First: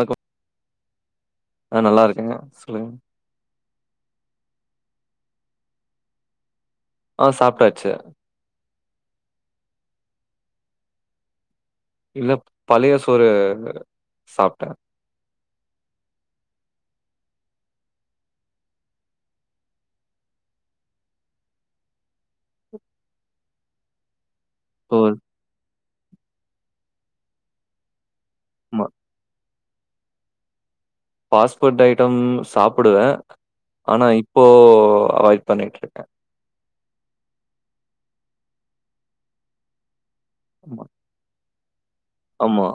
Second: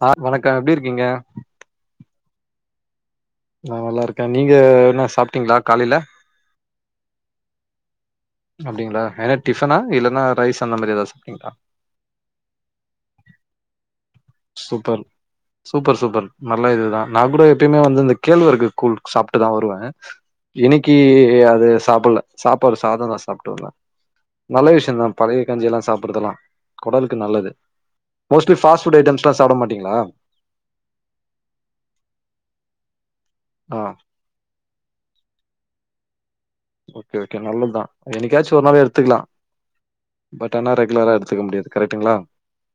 [unintelligible] வணக்கம் எப்டி இருக்கீங்க நா நல்லா இருக்கேங்க சொல்லுங் நா நல்லா இருக்கே நீங்க என்ன சாப்ட்டீங்ளா காலைல ஆ சாப்ட்டாச்சு அப்டிங்ளா என்னா டிஃபனா இல்லன்னா ரைஸ் அந்த மாரி எதாது சாப்டீங்ளா இல்ல பழைய சோறு சாப்ட்டேன். சூப்பர் சூப்பர் சூப்பர் நல்ல இதுதா நா கூட எப்பயுமே வந்து இந்த கேழ்வரகு கூழ் சாப்ட்டு தா வருவே இன்னிக்கு அது சாப்பிட்ல சாப்பாடு சாதந்தா சாப்ட்டு வந்த நல்ல ஓ! விஷயந்தா பழைய கஞ்சி எல்லா சாப்டுறதுலா கொடலுக்கு நல்லது மோஸ்ட்லி ஃபாஸ்ட் ஆமா. ஃபுட் ஐட்டம்ஸ் சாப்ட மாட்டீங்ளா ஃபாஸ்ட் ஃபுட் ஐட்டம் சாப்புடுவே ஆ ஆனா இப்போ அவாய்ட் பண்ணிட்டு இருக்க ஓகே ஓகே நல்லதுதா என்னைக்காச்சு ஒரு நாள் எடுத்துக்கலா பட் ஆனா ஆமா. ரெகுலரா எடுத்துக்க முடியாது கரெக்டுங்ளா ஆமா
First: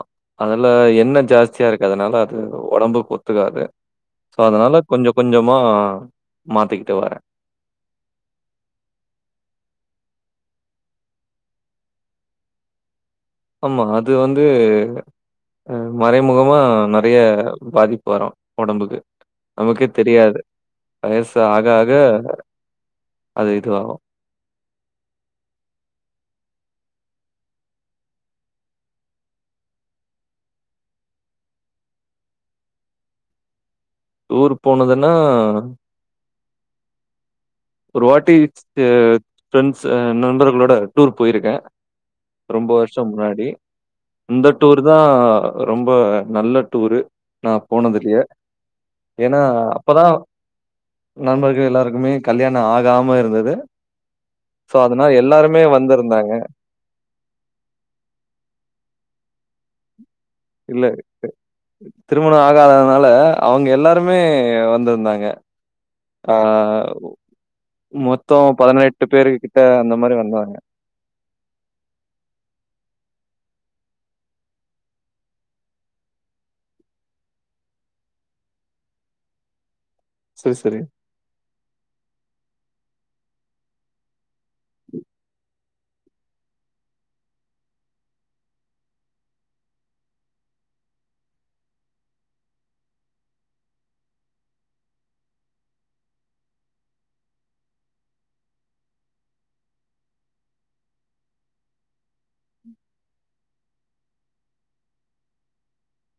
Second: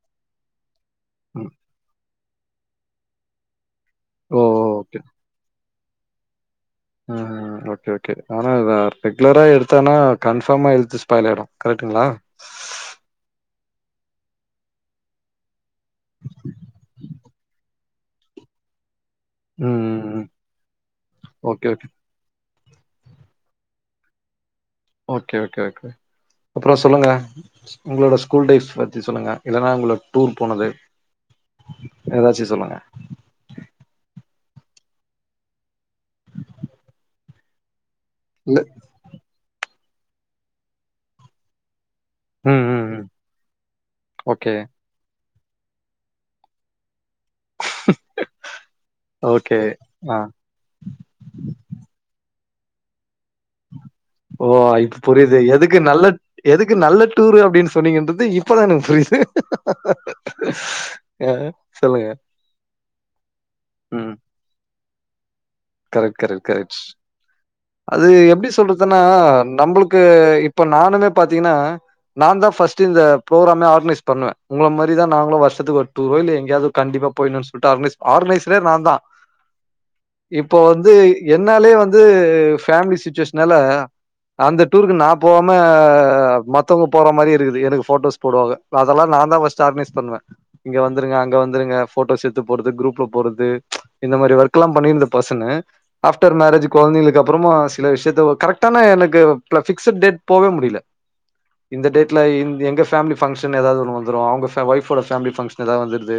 அதுல எண்ண ஜாஸ்தியா இருக்கு அதனால அது ஒடம்புக்கு ஒத்துக்காது சோ ஓ ஓ அதனால ஓகே கொஞ்ச கொஞ்சமா மாத்திக் ம் ஓகே ஓகே ஆனா அத ரெகுலரா எடுத்தானா கன்ஃபாமா ஹெல்த்து ஸ்பாயில் ஆயிடு கரெக்டுங்ளா ஆமா அது வந்து ஆ மறைமுகமா நெறைய பாதிப்பு வரு ஒடம்புக்கு நமக்கே ம். தெரியாது வயசு ஆக ஓகே, ஓகே. ஆக அது இதுவாகு ஓகே ஓகே ஓகே அப்றோ சொல்லுங்க உங்களோட ஸ்கூல் லைஃப் பத்தி சொல்லுங்க இல்லன்னா உங்கள டூர் போனது எதாச்சு சொல்லுங்க டூர் போனதுன்னா ஒரு வாட்டி இல்ல தெ ஃப்ரெண்ட்ஸ் அ நண்பர்களோட டூர் போயிருக்க ம், ரொம்ப ம், வருஷ ம். முன்னாடி அந்த ஓகே, டூர்தா ரொம்ப நல்ல டூர் நா போனதுலயே ஏனா ஓகே. அப்போதா ஆ. நண்பர்கள் எல்லாருக்குமே கல்யாணோ ஆகாம இருந்தது ஓ ஸோ, இப்ப அதனால புரியுது எல்லாருமே எதுக்கு நல்ல வந்திருந்தாங்க. எதுக் கு நல்ல டூரு அப்டின்னு சொன்னிங்கன்றது இப்பதா எனக்கு புரியுது இல்ல தெ அ சொல்லுங்க. திருமண ஆகாதனால அவங்க எல்லாருமே வந்திருந்தாங்க கரெக் ஆ கரெக் கரெக்ட் அது மொத்தம் எப்டி சொல்றதுன்னா பேரு கிட்ட அந்த நம்பளுக்கு மாரி வந்தாங்க. இப்ப நானுமே பாத்தீங்கன்னா நாந்தா ஃபஸ்ட் இந்த புரோக்ரோமே ஆர்க்னைஸ் பண்ணுவே உங்கள மாரிதா நாங்களு வருஷத்துக்கு ஒரு டூரோ இல்ல எங்கயாவது கண்டிப்பா போய்டுனு சொல்ட்டு ஆர்கனைஸ் ஆர்கனைசரே நாந்தா சரி, இப்போ சரி. வந்து என்னாலயே வந்து ஃபேமிலி சுச்சுவேஷனால அந்த டூருக்கு நா போவாம மத்தவங்க போற மாரி இருக்குது எனக்கு போட்டோஸ் போடுவாக அதெல்லா நாந்தா ஃபஸ்ட் ஆர்கனைஸ் பண்ணுவே இங்க வந்துருங்க அங்க வந்துருங்க போட்டோஸ் எடுத்து போட்றது குரூப்ல போறது இந்த மாரி ஒர்க் எல்லா பண்ணி இந்த பசங்க ஆப்டர் மேரேஜ் கொழந்தைங்களுக்கு அப்புறமு சில விஷயத்த கரெக்டானா எனக்கு ப்ல ஃபிக்ஸட் டெட் போகவே முடியல இந்த டேட்ல இந் எங்க ஃபேமிலி ஃப்ங்ஷன் எதாவது ஒன்னு வந்துரு அவுங்க ஃபெ ஒய்ஃப்போட ஃபேமிலி ஃபங்ஷ்ன் எதா வந்துருது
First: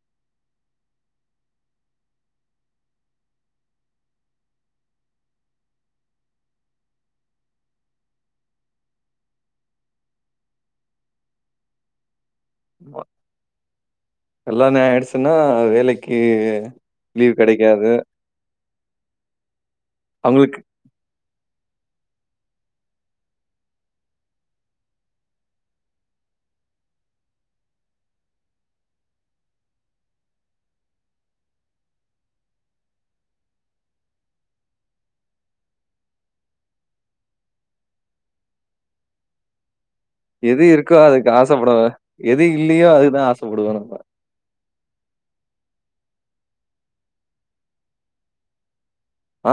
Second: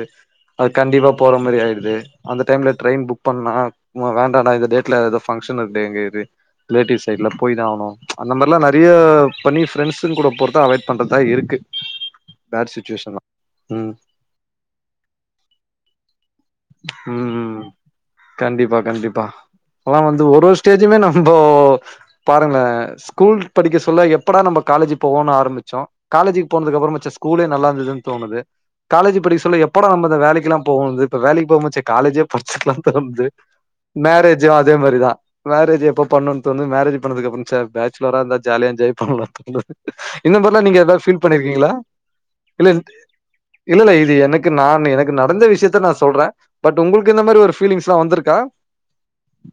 அது கண்டிப்பா போற மாரி ஆயிடுது அந்த டைம்ல ட்ரெயின் புக் பண்ணா உமா வேண்டான்டா இந்த டேட்ல எதோ ஃப்ங்ஷன் இருக்குடே இங்கே இரு ரிலேட்டியு சைடில்லே போய்தா ஆவனு அந்த மார்லா நெறைய பண்ணி ஃப்ரெண்ட்ஸ்ங்க கூட போறதா அவாய்ட் பண்றதா இருக்கு பேட் சிச்சுவேஷன்தா ம் கல்லாணோ ஆயிடுச்சுன்னா வேலைக்கு லீவ் ம் கெடைக்காது கண்டிப்பா கண்டிப்பா இப்பலா வந்து ஒரு அவங்களுக்கு ஒரு ஸ்டேஜ்ஜுமே நம்போ பாருங்கள ஸ்கூல் படிக்க சொல்ல எப்படா நம்ப காலேஜ் போவோன் ஆரம்பிச்சோ காலேஜிக்கு போனதுக்கப்றமா ச்சே ஸ்கூலே நல்லா இருந்ததுன்னு தோணுது காலேஜ் படிக்க சொல்ல எப்படா நம்ம இந்த வேலைக்குல்லா போவோன்னுது இப்ப வேலைக்கு போகும் ச்சே காலேஜே படிச்சர்லான் தோணுது மேரேஜு அதே மாரிதா மேரேஜ் எப்போ பண்ணுன் தோணு மேரேஜ் பண்ணதுக்கப்புறம் ச்சே பேச்சுலரா இருந்தா ஜாலியா என்ஜாய் பண்ணலானு தோணுது இந்த மார்லா எது நீங்க எதா இருக்கோ ஃபீல் அதுக்கு பண்ணிருக்கீங்களா ஆசைப்படுவேன். எது இல்ல இது இல்லையோ அதுதான் ஆசைப்படுவோம் இல்லல நம்ம. இது எனக் கு நானு எனக்கு நடந்த விஷயத்த நா சொல்றே பட் உங்களுக்கு இந்த மாரி ஒரு ஃபீலிங்ஸ்லா வந்துருக்கா ஆ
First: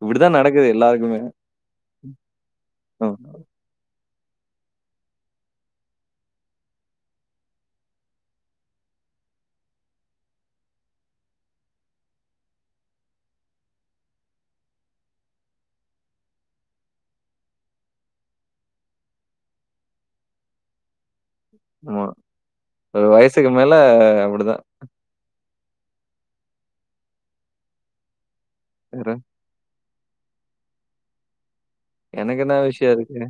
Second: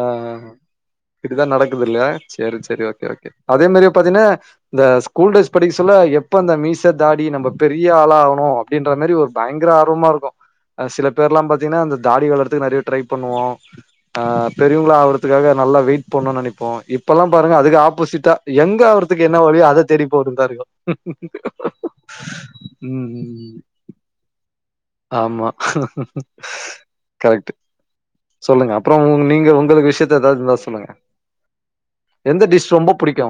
ஆ ஆ இப்படிதான் அ நடக்குது எல்லாருக்குமே. இதுதா நடக்குதுல்ல சேரி சேரி ஓகே ம். ஓகே அதே மாரியே பாத்தீங்கன்னா இந்த ஸ்கூல் டேஸ் படிக்க சொல்ல எப்ப அந்த மீச தாடி நம்ப பெரிய ஆளா ஆவனு அப்டின்ற மாரி ஒரு பயங்கர ஆர்வமாருக்கு அ சில பேர்லா பாத்தீங்கன்னா அந்த தாடி வளர்த் து நெறைய ட்ரை பண்ணுவோ ஆ பெரியவங்களா ஆகறதுக்காக நல்லா வெயிட் போடனுன் நெனைப்போ இப்பல்லா பாருங்க அதுக்கு ஆப்போசிட்டா யங்கா ஆவ்றதுக்கு என்ன வழியோ அத தேடி போறதா இருக்கோ ஆமா ஒரு ம் வயசுக்கு ம் மேல அப்டிதா ஆமா கரெக்ட்டு சொல்லுங்க அப்றோ வேற உங் நீங்க உங்களுக்கு விஷயத்த எதாவது இருந்த சொல்லுங்க எனக்கு எந்த என்ன டிஷ் ரொம்ப விஷயம் இருக்கு? புடிக்கு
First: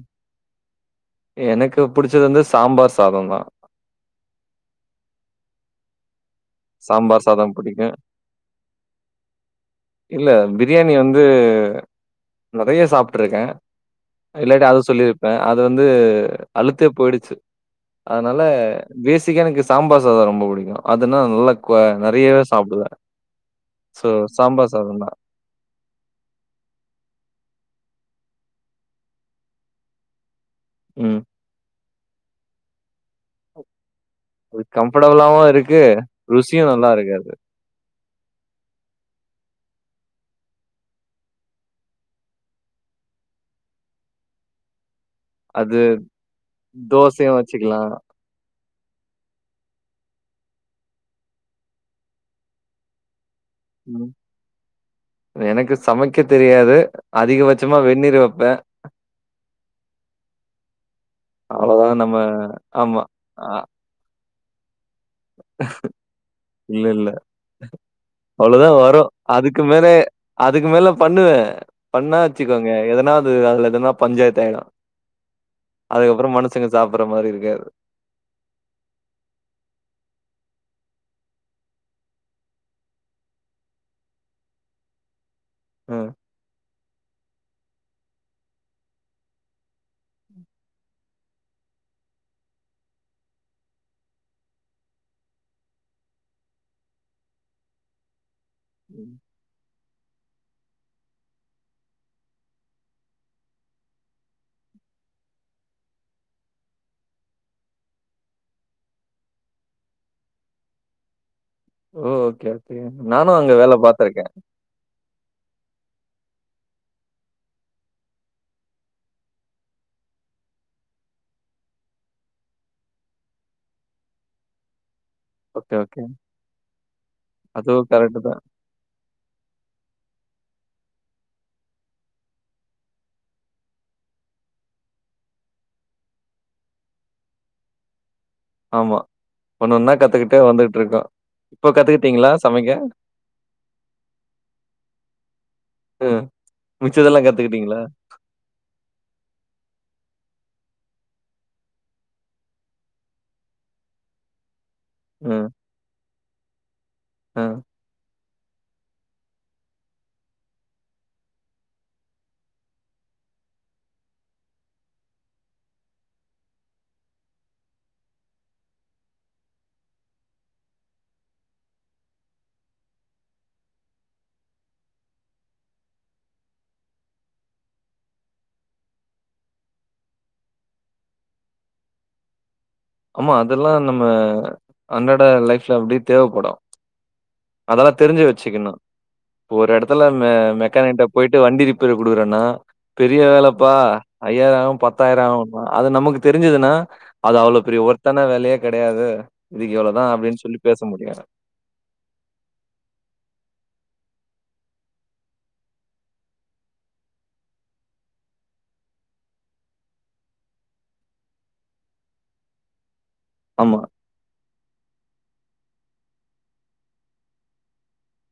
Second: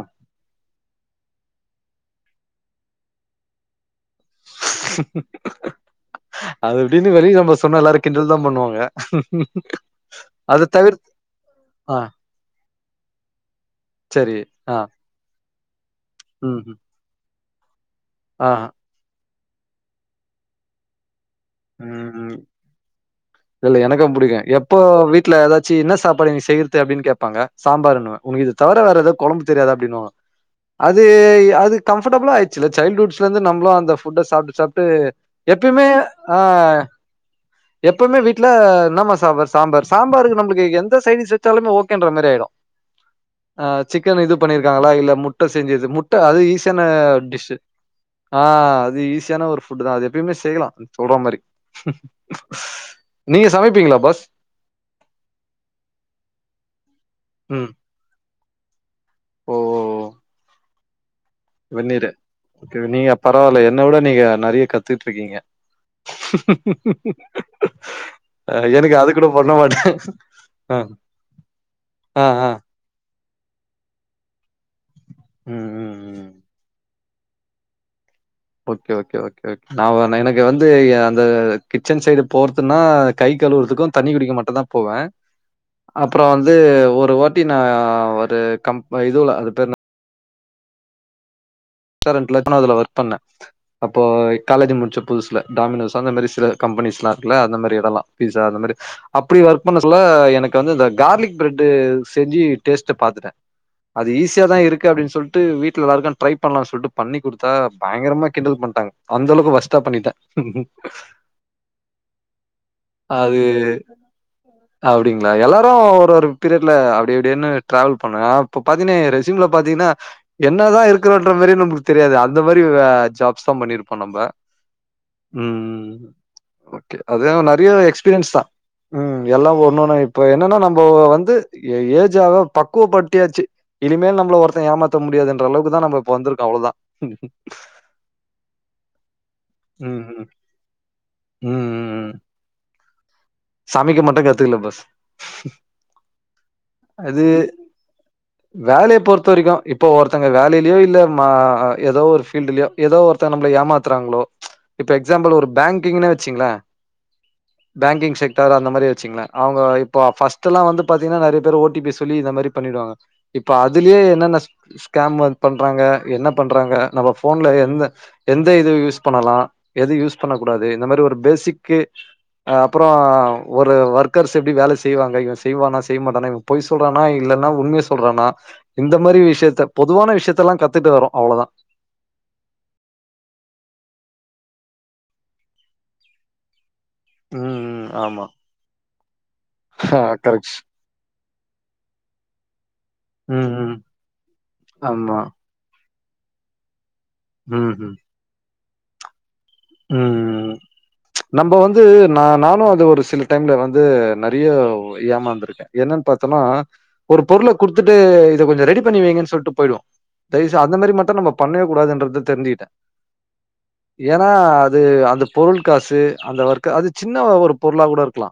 எனக்கு புடுச்சது வந்து சாம்பார் சாதோந்தா அது இப்டினு சாம்பார் வெளிய சாதம் நம்ப சொன்னா பிடிக்கும். எல்லாரு கிண் டல் தா பண்ணுவாங்க இல்ல அத பிரியாணி தவிர் வந்து நெறையா சாப்ட்ருக்கே செரி ஆ பே அது வந்து ம் ம் அழுத்தே போய்டுச்சு அதுனால ஆ பேஷிக்கா எனக்கு சாம்பார் சாதோ ரொம்ப பிடிக்கு அதுனா நல்லா குவ ம் நெறையாவே சாப்டுவே சோ சாம்பார் சாதம் தான். ட்ல எதாச்சு என்ன சாப்பாடு இன்னக்கி செய்றது அப்டின்னு கேப்பாங்க சாம்பாருனுவே ஒனக்கு இது தவர வேற எதாது கொழம்பு தெரியாதா அப்டினுவாங்க அது ம். அது கம்ஃபர்டபுளா ஆய்டுச்சுல்ல சைல்ட்ஹுட்ஸ்லருந்து நம்மளு அந்த புட்ட சாப்ட்டு அது சாப்ட்டு கம்ஃபர்டபுளாவும் இருக்கு. எப்பையுமே ஆ ருசியும் நல்லா இருக்கு அது. எப்பவுமே வீட்டுல என்னம்மா சாம்பார் சாம்பார் சாம்பாருக்கு நம்மளுக்கு எந்த சைடிஸ் வெச்சாலுமே ஓகேன்ற மாரி ஆயிடு ஆ சிக்கன் இது பண்ணிருக்காங்களா இல்ல முட் முட்ட அது செஞ்சது முட்ட அது ஈஸியான தோசையு டிஷு வச்சுக்கலா ஆ அது ஈஸியான ஒரு ஃபுட்டுதா அது எப்பையுமே செய்யலா சொல்ற மாரி நீங்க சமைப் ம் எனக்கு சமைக்க தெரியாது ம் அதிகபட்சமா வெந்நீர் வப்பே ஓ ஓ அவ்ளோதா வெந்நீரு நம்ம ஆமா. நீங்க ஆ பரவால்ல என்ன வுட நீங்க நெறையா கத் த்துட்ருக்கீங்க அவ்ளோ தா வரு அதுக்கு மேலயே அதுக்கு அ மேல பண்ணுவே பண்ணா ஆ ஆ வச்சுக்கோங்க எதனாவது அதுல எதனா பஞ்சாயத்து ஆயிடு ம் ம் ம் அதுக்கப்பறோ மனுசங்க சாப்புட்ற மாரி இருக்காது ஓகே ஓகே ஓகே ஓகே நா எனக்கு வந்து அந்த கிச்சன் சைடு போற்துன்னா கை கழுவுறதுக்கு தண்ணி குடிக்க மட்டு தா போவே ம். அப்றோ வந்து ஒரு ஓட்டி நா ஒரு கம்ப் இதுவுல அது பேரன்ன கரண்ட்ல இப்ப நா அதுல ஒர்க் பண்ணே அப்போ காலேஜு முடிச்ச புதுசுல டாமினோஸ் அந்த மாரி சில கம்பெனிஸ்லா இருக்குல அந்த மாரி எடலா பீஸா அந்த மாரி ம் அப்டி ஒர்க் பண்ண சொல்ல எனக்கு வந்து இந்த கார்லிக் ப்ரெட்டு செஞ்சு டேஸ்ட்டு பாத்துட்டே அது ஈசியா தா இருக்கு அப்டின் சொல்ட்டு வீட்ல எல்லாருக்கு ட்ரைப் பண்ணலான் சொல்ட்டு பண்ணி குடுத்தா பயங்கரமா கிண்டல் பண்ட்டாங்க அந்தளவுக்கு வொஸ்ட்டா பண்ணிட்டே ஓ ஓகே ஓகே நானு அது அங்க வேல பாத்துருக்கே அப்டிங்களா எல்லாரு ஒரு ஒரு பீரியட்ல அப்டி இப்டினு டிராவல் பண்ணுங்க இப்ப பதினேரு எ ரெசியூம்ல பாத்தீங்ன்னா என்னதா இருக்குதுன்ற மாரி நம்மளுக்கு தெரியாது அந்த மாரி ஜாப்ஸ் தா பண்ணிருப்போ நம்ப ம் ஓகே, ம் ஓகே. ம் ஓகே அதுவு நெறையா அதுவும் கரெக்ட் தான். எக்ஸ்பீரியன்ஸ்தா ம் எல்லா ஒண்ணொன்னு இப்ப என்னன்னா நம்போ வந்து ஏஜ்ஜாக பக்குவப்படுத்தியாச்சு இனிமேல் நம்மள ஒருத்தே ஏமாத்த முடியாதுன்ற அளவுக்குதா நம்ப இப்ப வந்துருக்கோ அவ்ளோதா ஆமா ஒண்ணு ஒன்னா கத்துக்கிட்டே வந்துட்ருக்கோ ம், இப்ப ம். ம். கத்துக்கிட்டீங்ளா சமைக்க சமைக்க மட்டு கத்துக்கல பாஸ் ம் மிச்சதெல்லா கத்துக்கிட்டீங்ளா வேலய பொறுத்த வரைக்கு இப்போ ஒருத்தங்க வேலையிலயு இல்ல ம ஏதோ ஒரு ஃபீல்டுலயோ ஏதோ ஒருத்தோங்க நம்மள ஏமாத்துறாங்ளோ இப்ப எக்ஸாம்பிள் ஒரு பேங்கிங்னே வெச்சுங்ளே ம் பேங்கிங் சை [unintelligible] அந்த மாரி வெச்சுங்களே அவுங்க இப்ப ஃபர்ஸ்டெல்லா வந்து பாத்தீங்கன்னா நெறைய பேர் ஓ டி பி சொல்லி இத மாரி பண்ணிடுவாங்க இப்ப அதுலயே என்னென்ன ஸ்கேம் வந் பண்றாங்க என்ன பண்றாங்க நம்ம ஃபோன்ல எந்த எந்த இது யூஸ் பண்ணலா எது யூஸ் பண்ண கூடாது இந்த மாரி ஒரு ஃபேசிக்கு அப்றோ ஒரு ஒர்க்கர்ஸ் எப்டி வேல செய்வாங்க இவே செய்வானா செய்ய மாட்டானா இவே பொய் சொல்றானா இல்லன்னா உண்மைய சொல்றானா இந்த மாரி விஷியத்த பொதுவான விஷியத்தெல்லா கத்துட்டு வரோ அவ்ளோ தா ஆமா அதெல்லா நம்ம அன்றாட லைஃப்ல அப்டியே தேவப்படு ம் ம் அதெல்லா தெரிஞ்சு ஆமா வெச்சுக்கணு ஒரு எடத்துல மெ கரெக்ட் மெக்கானிகிட்ட போய்ட்டு வண்டி ரிப்பேர்க்கு குடுக்குறேன்னா பெரிய ம் வேலப்பா ம் ஐயாயிரோ ஆவு ஆமா பத்தாயிரோ ஆவுனுவா அது நமக்கு தெரிஞ்சதுன்னா அது அவ்ளோ ம் ம் ஒர்த்தான வேலயே கெடையாது இதுக்கு இவ்ளோ தா அப்டின்னு சொல்லி பேச முடியு து நா நானு அது ஒரு சில டைம்ல வந்து நெறைய ஏமாந்துருக்கே என்னன்னு பாத்தன்னா ஒரு பொருள குடுத்துட்டு இத கொஞ்சோ ரெடி பண்ணி வைங்கன்னு சொல்லிட்டு போய்டுவோ தயசு செஞ் அந்த மாரி மட்டு நம்ம பண்ணவே கூடதுன்றது தெரிஞ்சிக்கிட்ட ஆமா ஆ அது அந்த பொருள் காசு அந்த ஒர்க்க அது சின்ன ஒரு பொருளா கூட இருக்கலா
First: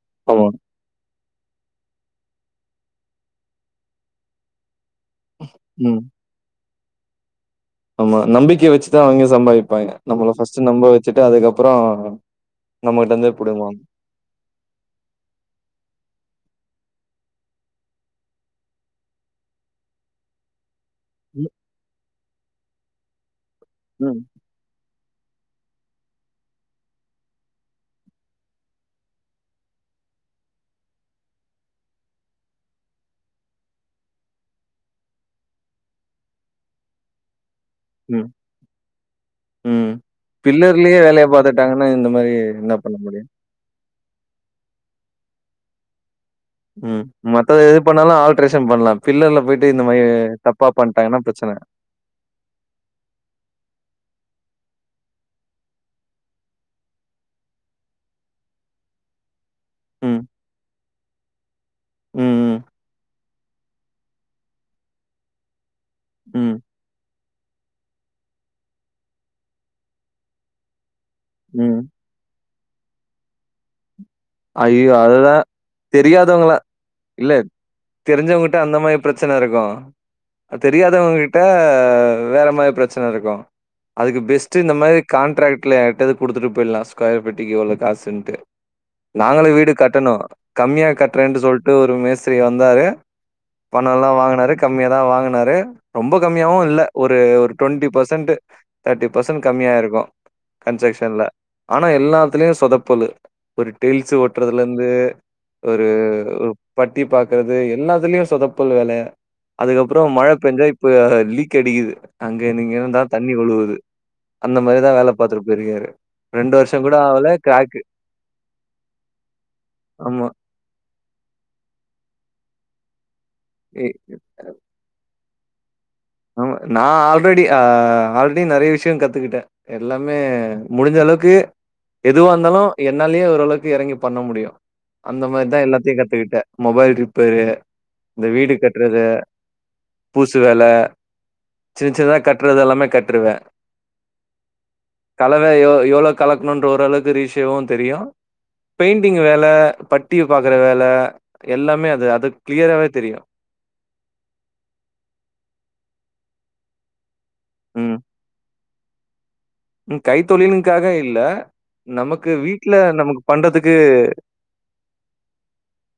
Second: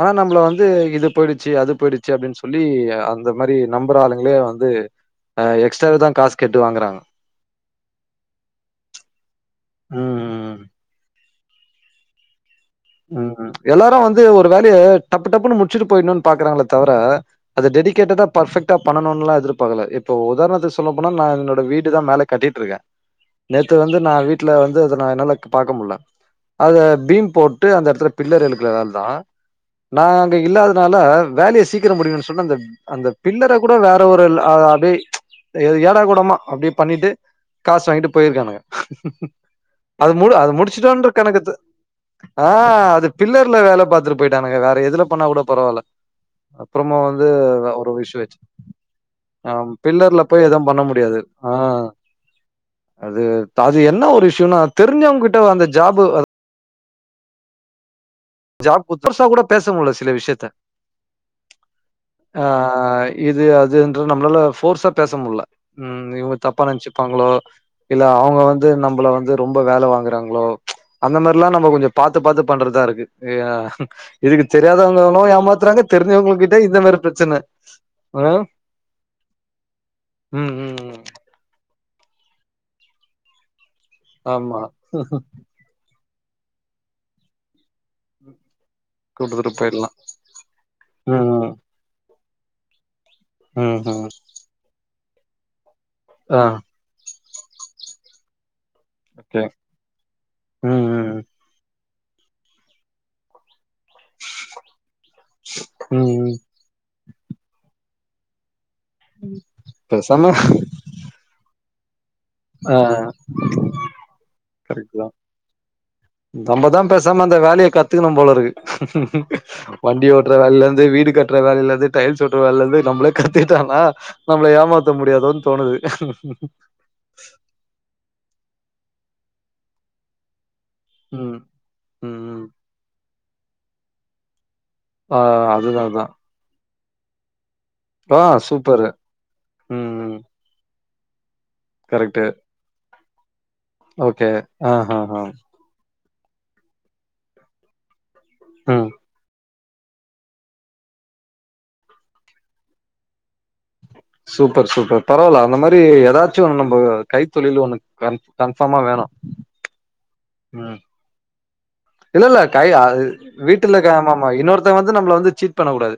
ஆனா நம்மள ஆமா. வந்து இது போய்டுச்சு அது போய்டுச்சு அப்டின்னு சொல்லி அந்த மாரி நம்புற ஆளுங்களே வந்து ம். எக்ஸ்டாக்குதா காசு கேட்டு வாங்குறாங்க ஆமா நம்பிக்கிய வெச்சுதா அவிங்க சம்பாதிப்பாங்க ம் நம்மள ஃபர்ஸ்ட் ம் நம்ப வெச்சுட்டு அதுக்கப்றோ ம் எல்லாரு வந்து ஒரு வேலய டப்பு டப்புன்னு முச்சுட்டு போயிர்ணுனு பாக்குறாங்களே தவிர அது டெடிக்கேட்டடா பர்ஃபெக்டா பண்ணணுலா எதிர்பாக்கல இப்ப உதாரணத்துக்கு சொல்ல போனா நா ம், என்னோட வீடு தா மேலே கட்டிட்ருக்க நேத்து வந்து நா ம். வீட் ல்ல வந்து அத நா என்னால பாக்க முட்ல அத பீம் போட் அந்த எடத்துல பிள்ளர் [unintelligible] நா அங்கே இல்லாததுனால வேலையை சீக்கிரோ முடியும்ன்னு சொன்ன அந்த அந்த பில்லர கூட வேற ஒரு அப்டியே ஏடா கூடமா அப்டி பண்ணிட்டு காசு வாங்கிட்டு ம், போயிருக்காங்க ம். அது மு அது பில்லர்லயே முடிச்சுட்டோன்ற வேலைய கணக்குத்து பார்த்துட்டாங்கன்னா, இந்த மாரி ஆ என்ன பண்ண அது முடியும்? பில்லர்ல வேல பாத்துட்டு போயிட்டானுங்க வேற எதுல பண்ணா கூட பரவாயில்ல ம் மத்தது எது பண்ணாலு ஆல்ட்ரேஷன் பண்லா பில்லர்ல ஆ போயிட்டு இந்த மாரி பில்லர்ல போய் எதுவும் தப்பா பண்ண முடியாது. பண்ணிட்டாங்கன்னா பிர ஆ ச்சன அது என்ன ஒரு இஷ்யூனா தெரிஞ்சவங்க கிட்ட அந்த ஜாப்பு ஜாப் [inaudible] கூட பேச முட்ல சில ம். விஷயத்த ம். ஆ ம். இது அதுன்ற நம்மளால ஃபோர்சா பேச முட்ல இவங்க ம். தப்பா நெனச்சு ப்பாங்களோ இல்ல அவங்க வந்து நம்மள வந்து ரொம்ப வேல வாங்குறாங்ளோ அந்த மாரிலா நம்ம ம். கொஞ்சோ பாத்து பாத்து பண்றதா இருக்கு இதுக்கு ஐயோ! தெரியாதவங்களு அதுதான் ஏமாத்துறாங்க தெரிஞ்சவங்கள் கிட்ட இந்த மாரி பிரச்சன தெரிஞ்சவங்கிட்ட அந்த மாரி பிரச்சன இருக்கு ம் ம் ம். தெரியாதவங்க கிட்ட வேற மாரி பிரச்சன இருக்கு அதுக்கு ஆமா பெஸ்ட்டு இந்த மாரி கான்ட்ராக்ட் ல்ல யார்கிட்டயாவது குடுத்துட்டு போயிடலா ஸ்கொயர் பிட்டுக்கு இவ்ளோ காசுன்ட்டு நாங்களு கூட்டத்துட்டு வீடு போயிடலாம். கட்டணு கம்மியா ம் கட்டுறேன்ட்டு ம் சொல் ட்டு ஒரு மேஸ்திரி வந்தாரு ம். ம். பணோலா வாங்குனாரு கம்மியாதா வாங்குனாரு ரொம்ப ஆ கம்மியாவு இல்ல ஒரு ஒரு twenty percent thirty okay percent கம்மியா இருக்கு ம் ம் கன்சக்சன்ல ஆனா எல்லாத்துலயு சொதப்பலு ஒரு டேல்ஸ்ஸு ஒட்றதுலருந்து ஒரு ம் ம் பட்டி பாக்குறது எல்லாத்துலயு சொதப்பல் வேல அதுக்கப்பறோ மழ பேசாம பேஞ்சா இப்ப வேற லீக் அடிக்குது அங்க நீங்க ஆ இருந்தா தண்ணி ஒழுவுது அந்த மாரிதா கரெக்ட் தா வேல பாத்துட்டு போய்ருக்காரு ரெண்டு வருஷோ நம்மதா கூட பேசாம ஆவல அந்த வேலைய கிராக்கு கத்துக்கணு போல இருக்கு வண்டி ஆமா ஓட்ற வேலேல இருந்து வீடு கட்ற வேலேல இருந்து டைல்ஸ் ஒட்ற வேலேல இருந்து நம்பளே கத்துகிட்டாதா எ நம்பளய ஏமாத்த முடியாதோன் தோணுது ஆமா நா ஆல்ரெடி அ ஆல்ரெடி நெறைய விஷயோ கத்துக்கிட்டே எல்லாமே முடிஞ்சளவுக்கு ம் ம் எதுவா ம் இருந்தாலு என்னாலயு ஓரளவுக்கு எறங்கி பண்ண முடியு ஆ அந்த மாரிதா அதுதா எல்லாத்தையு அதா கத்துக்கிட்டே மொபைல் ரிப்பேரு ஆ இந்த வீடு சூப்பரு கட்றது ம் ம் பூசு வேல சின் சின்னதா கரெக்ட்டு கட்றது எல்லாமே கட்ருவே ஓகே ஆ ஹா ஹா கலவ எவ் எவ்ளோ கலக்கணுன்ற ஓரளவுக்கு ரேஷியோவு தெரியு ம் பெயிண்டிங் வேல பட் டி பாக்கற வேல எல்லாமே அது அதுக் கிளியரவே தெரியு சூப்பர் சூப்பர் பரவால்ல அந்த மாரி ஏதாச்சு ஒண்ணு நம்ப கைத்தொழில் ஒண்ணு க கன்ஃபாமா வேணு ப் ம் கைத்தொழிலுன்காக இல்ல இல்ல நமக்கு இல்ல கை வீட்ல அது நமக்கு வீட்ல பண்றதுக்கு இருக்க ஆமாமா இன்னொருத்தங்க வந்து நம்மள வந்து சீட் பண்ண கூடாது.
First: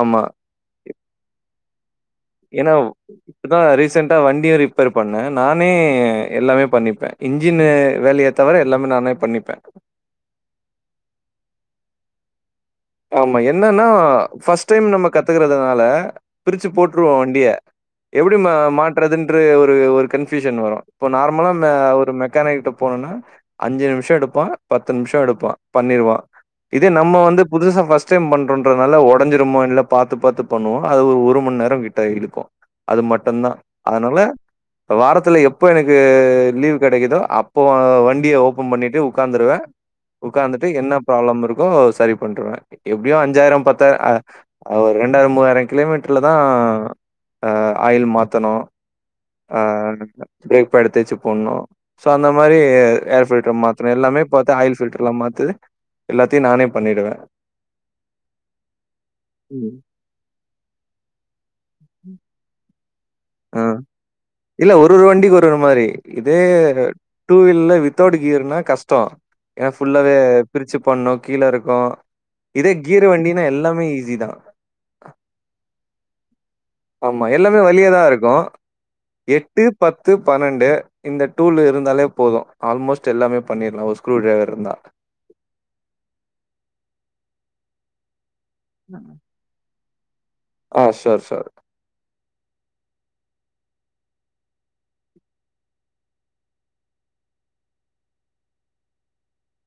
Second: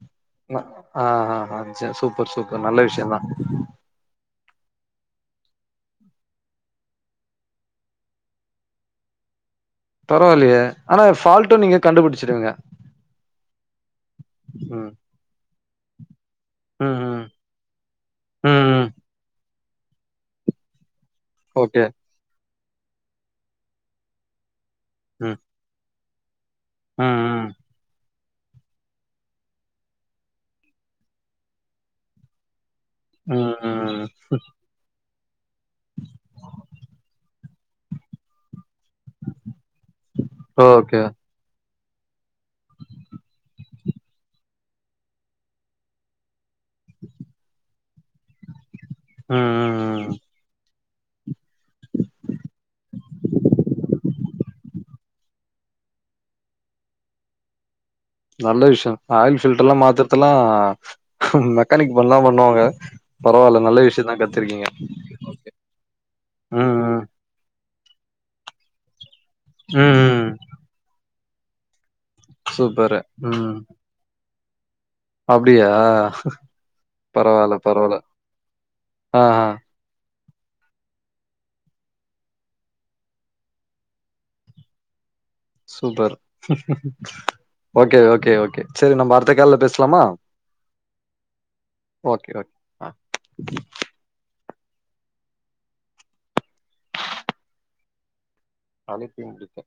ஆமா ஆ ஆ ஆ சேர் சூப்பர் சூப்பர் நல்ல விஷ்யந்தா டா வண்டிய ரிப்பேர் பண்ணே நானே எல்லாமே பண்ணிப்பே இன்ஜின் வே வேலயத் தவர எல்லாமே நானே பண்ணிப்பே பரவால்லயே ஆனா ஃபால்ட்டு நீங்க கண்டுபுடுச்சுடுவீங்க ஆமா என்னன்னா பஃர்ஸ்ட் டைம் ம் நம்ம கத்துக்கறதுனால பிருச்சு ம் போட்ருவோ ம் வண்டிய எப்டி மா ம் ம் மாட்றதுன்ற ஒரு ஒரு கன்ஃபூசன் வரு இப்போ நார்மலா த ஓகே ஒரு மெக்கானிக் போனோனா அஞ்சு நிமிஷோ எடுப்பா பத்து நிமிஷோ ம் எடுப்பா பண்ணிருவா இதே நம்ம ம் வந்து ம் புதுசா ஃபர்ஸ்ட் டைம் பண்றன்றனால ஒடஞ்சுருமோ இல்ல பாத்து பாத்து பண்ணுவோ அது ஒரு ஒரு மணி நேரோ கிட்ட இழுக்கு அது மட்டுந்தா ம் ம் அதுனால வாரத்துல எப்ப எனக்கு லீவ் கெடைக்கிதோ அப்ப வண்டிய ஓபன் பண்ணிட்டு உக்காந்துருவே உக்காந்துட்டு என்ன ஓகே ப்ராப்ளம் இருக்கோ சரி பண்றுவு எப்டியு அஞ்சாயிரோ பத்தாயிரோ அ ஒரு இரண்டாயிரோ மூவாயிரோ கிலோமீட்டர்ல தா அ ஆ ஆயில் மாத்தணு ம் ஆ ம் ம் பிரேக் ப எடுத்து வச்சு போட்ணு சோ அந்த மாரி ஏர் ஃபில்டர் மாத்தணு எல்லாமே பாத்தா ஆயில் ஃபில்டர்ல்லா மாத்துது எல்லாத்தயு நானே பண்ணிடுவே நல்ல விஷ்யோ ஆயில் ஃபில்டர்ல்லா மாத்துரதல்லா மெக்கானிக் பண்லா பண்ணுவாங்க பரவால்ல ஆ நல்ல விஷயந்தா கத்துருக்கீங்க இல்ல ஒரு ஒரு வண்டிக்கு ஒரு ஒரு மாரி இதே ம் ம் டூ வீலர்ல வித்தவுட் கீர்னா கஷ்டோ ஏன்னா ம் ஃபுல்லாவே ம் பிருச்சு பண்ணு கீழ இருக்கு இதே சூப்பரு கீர் வண்டினா ம் எல்லாமே ஈஸி தா அப்டியா பரவால்ல பரவால்ல நோ ஆ ஆ எட்டு பத்து பன்னண்டு இந்த டூல் இருந்தாலே போது ஆல்மோஸ்ட் எல்லாமே பண்ணிற்லா ஒரு ஸ்க்ரூ டிரைவர் இருந்தா சூப்பர் ஓகே ஓகே ஓகே செரி நம்ப அடுத்த கால்ல பேசலாமா ஆ செர் செர் ஓகே ஓ அ கழுத்தின் இருக்கு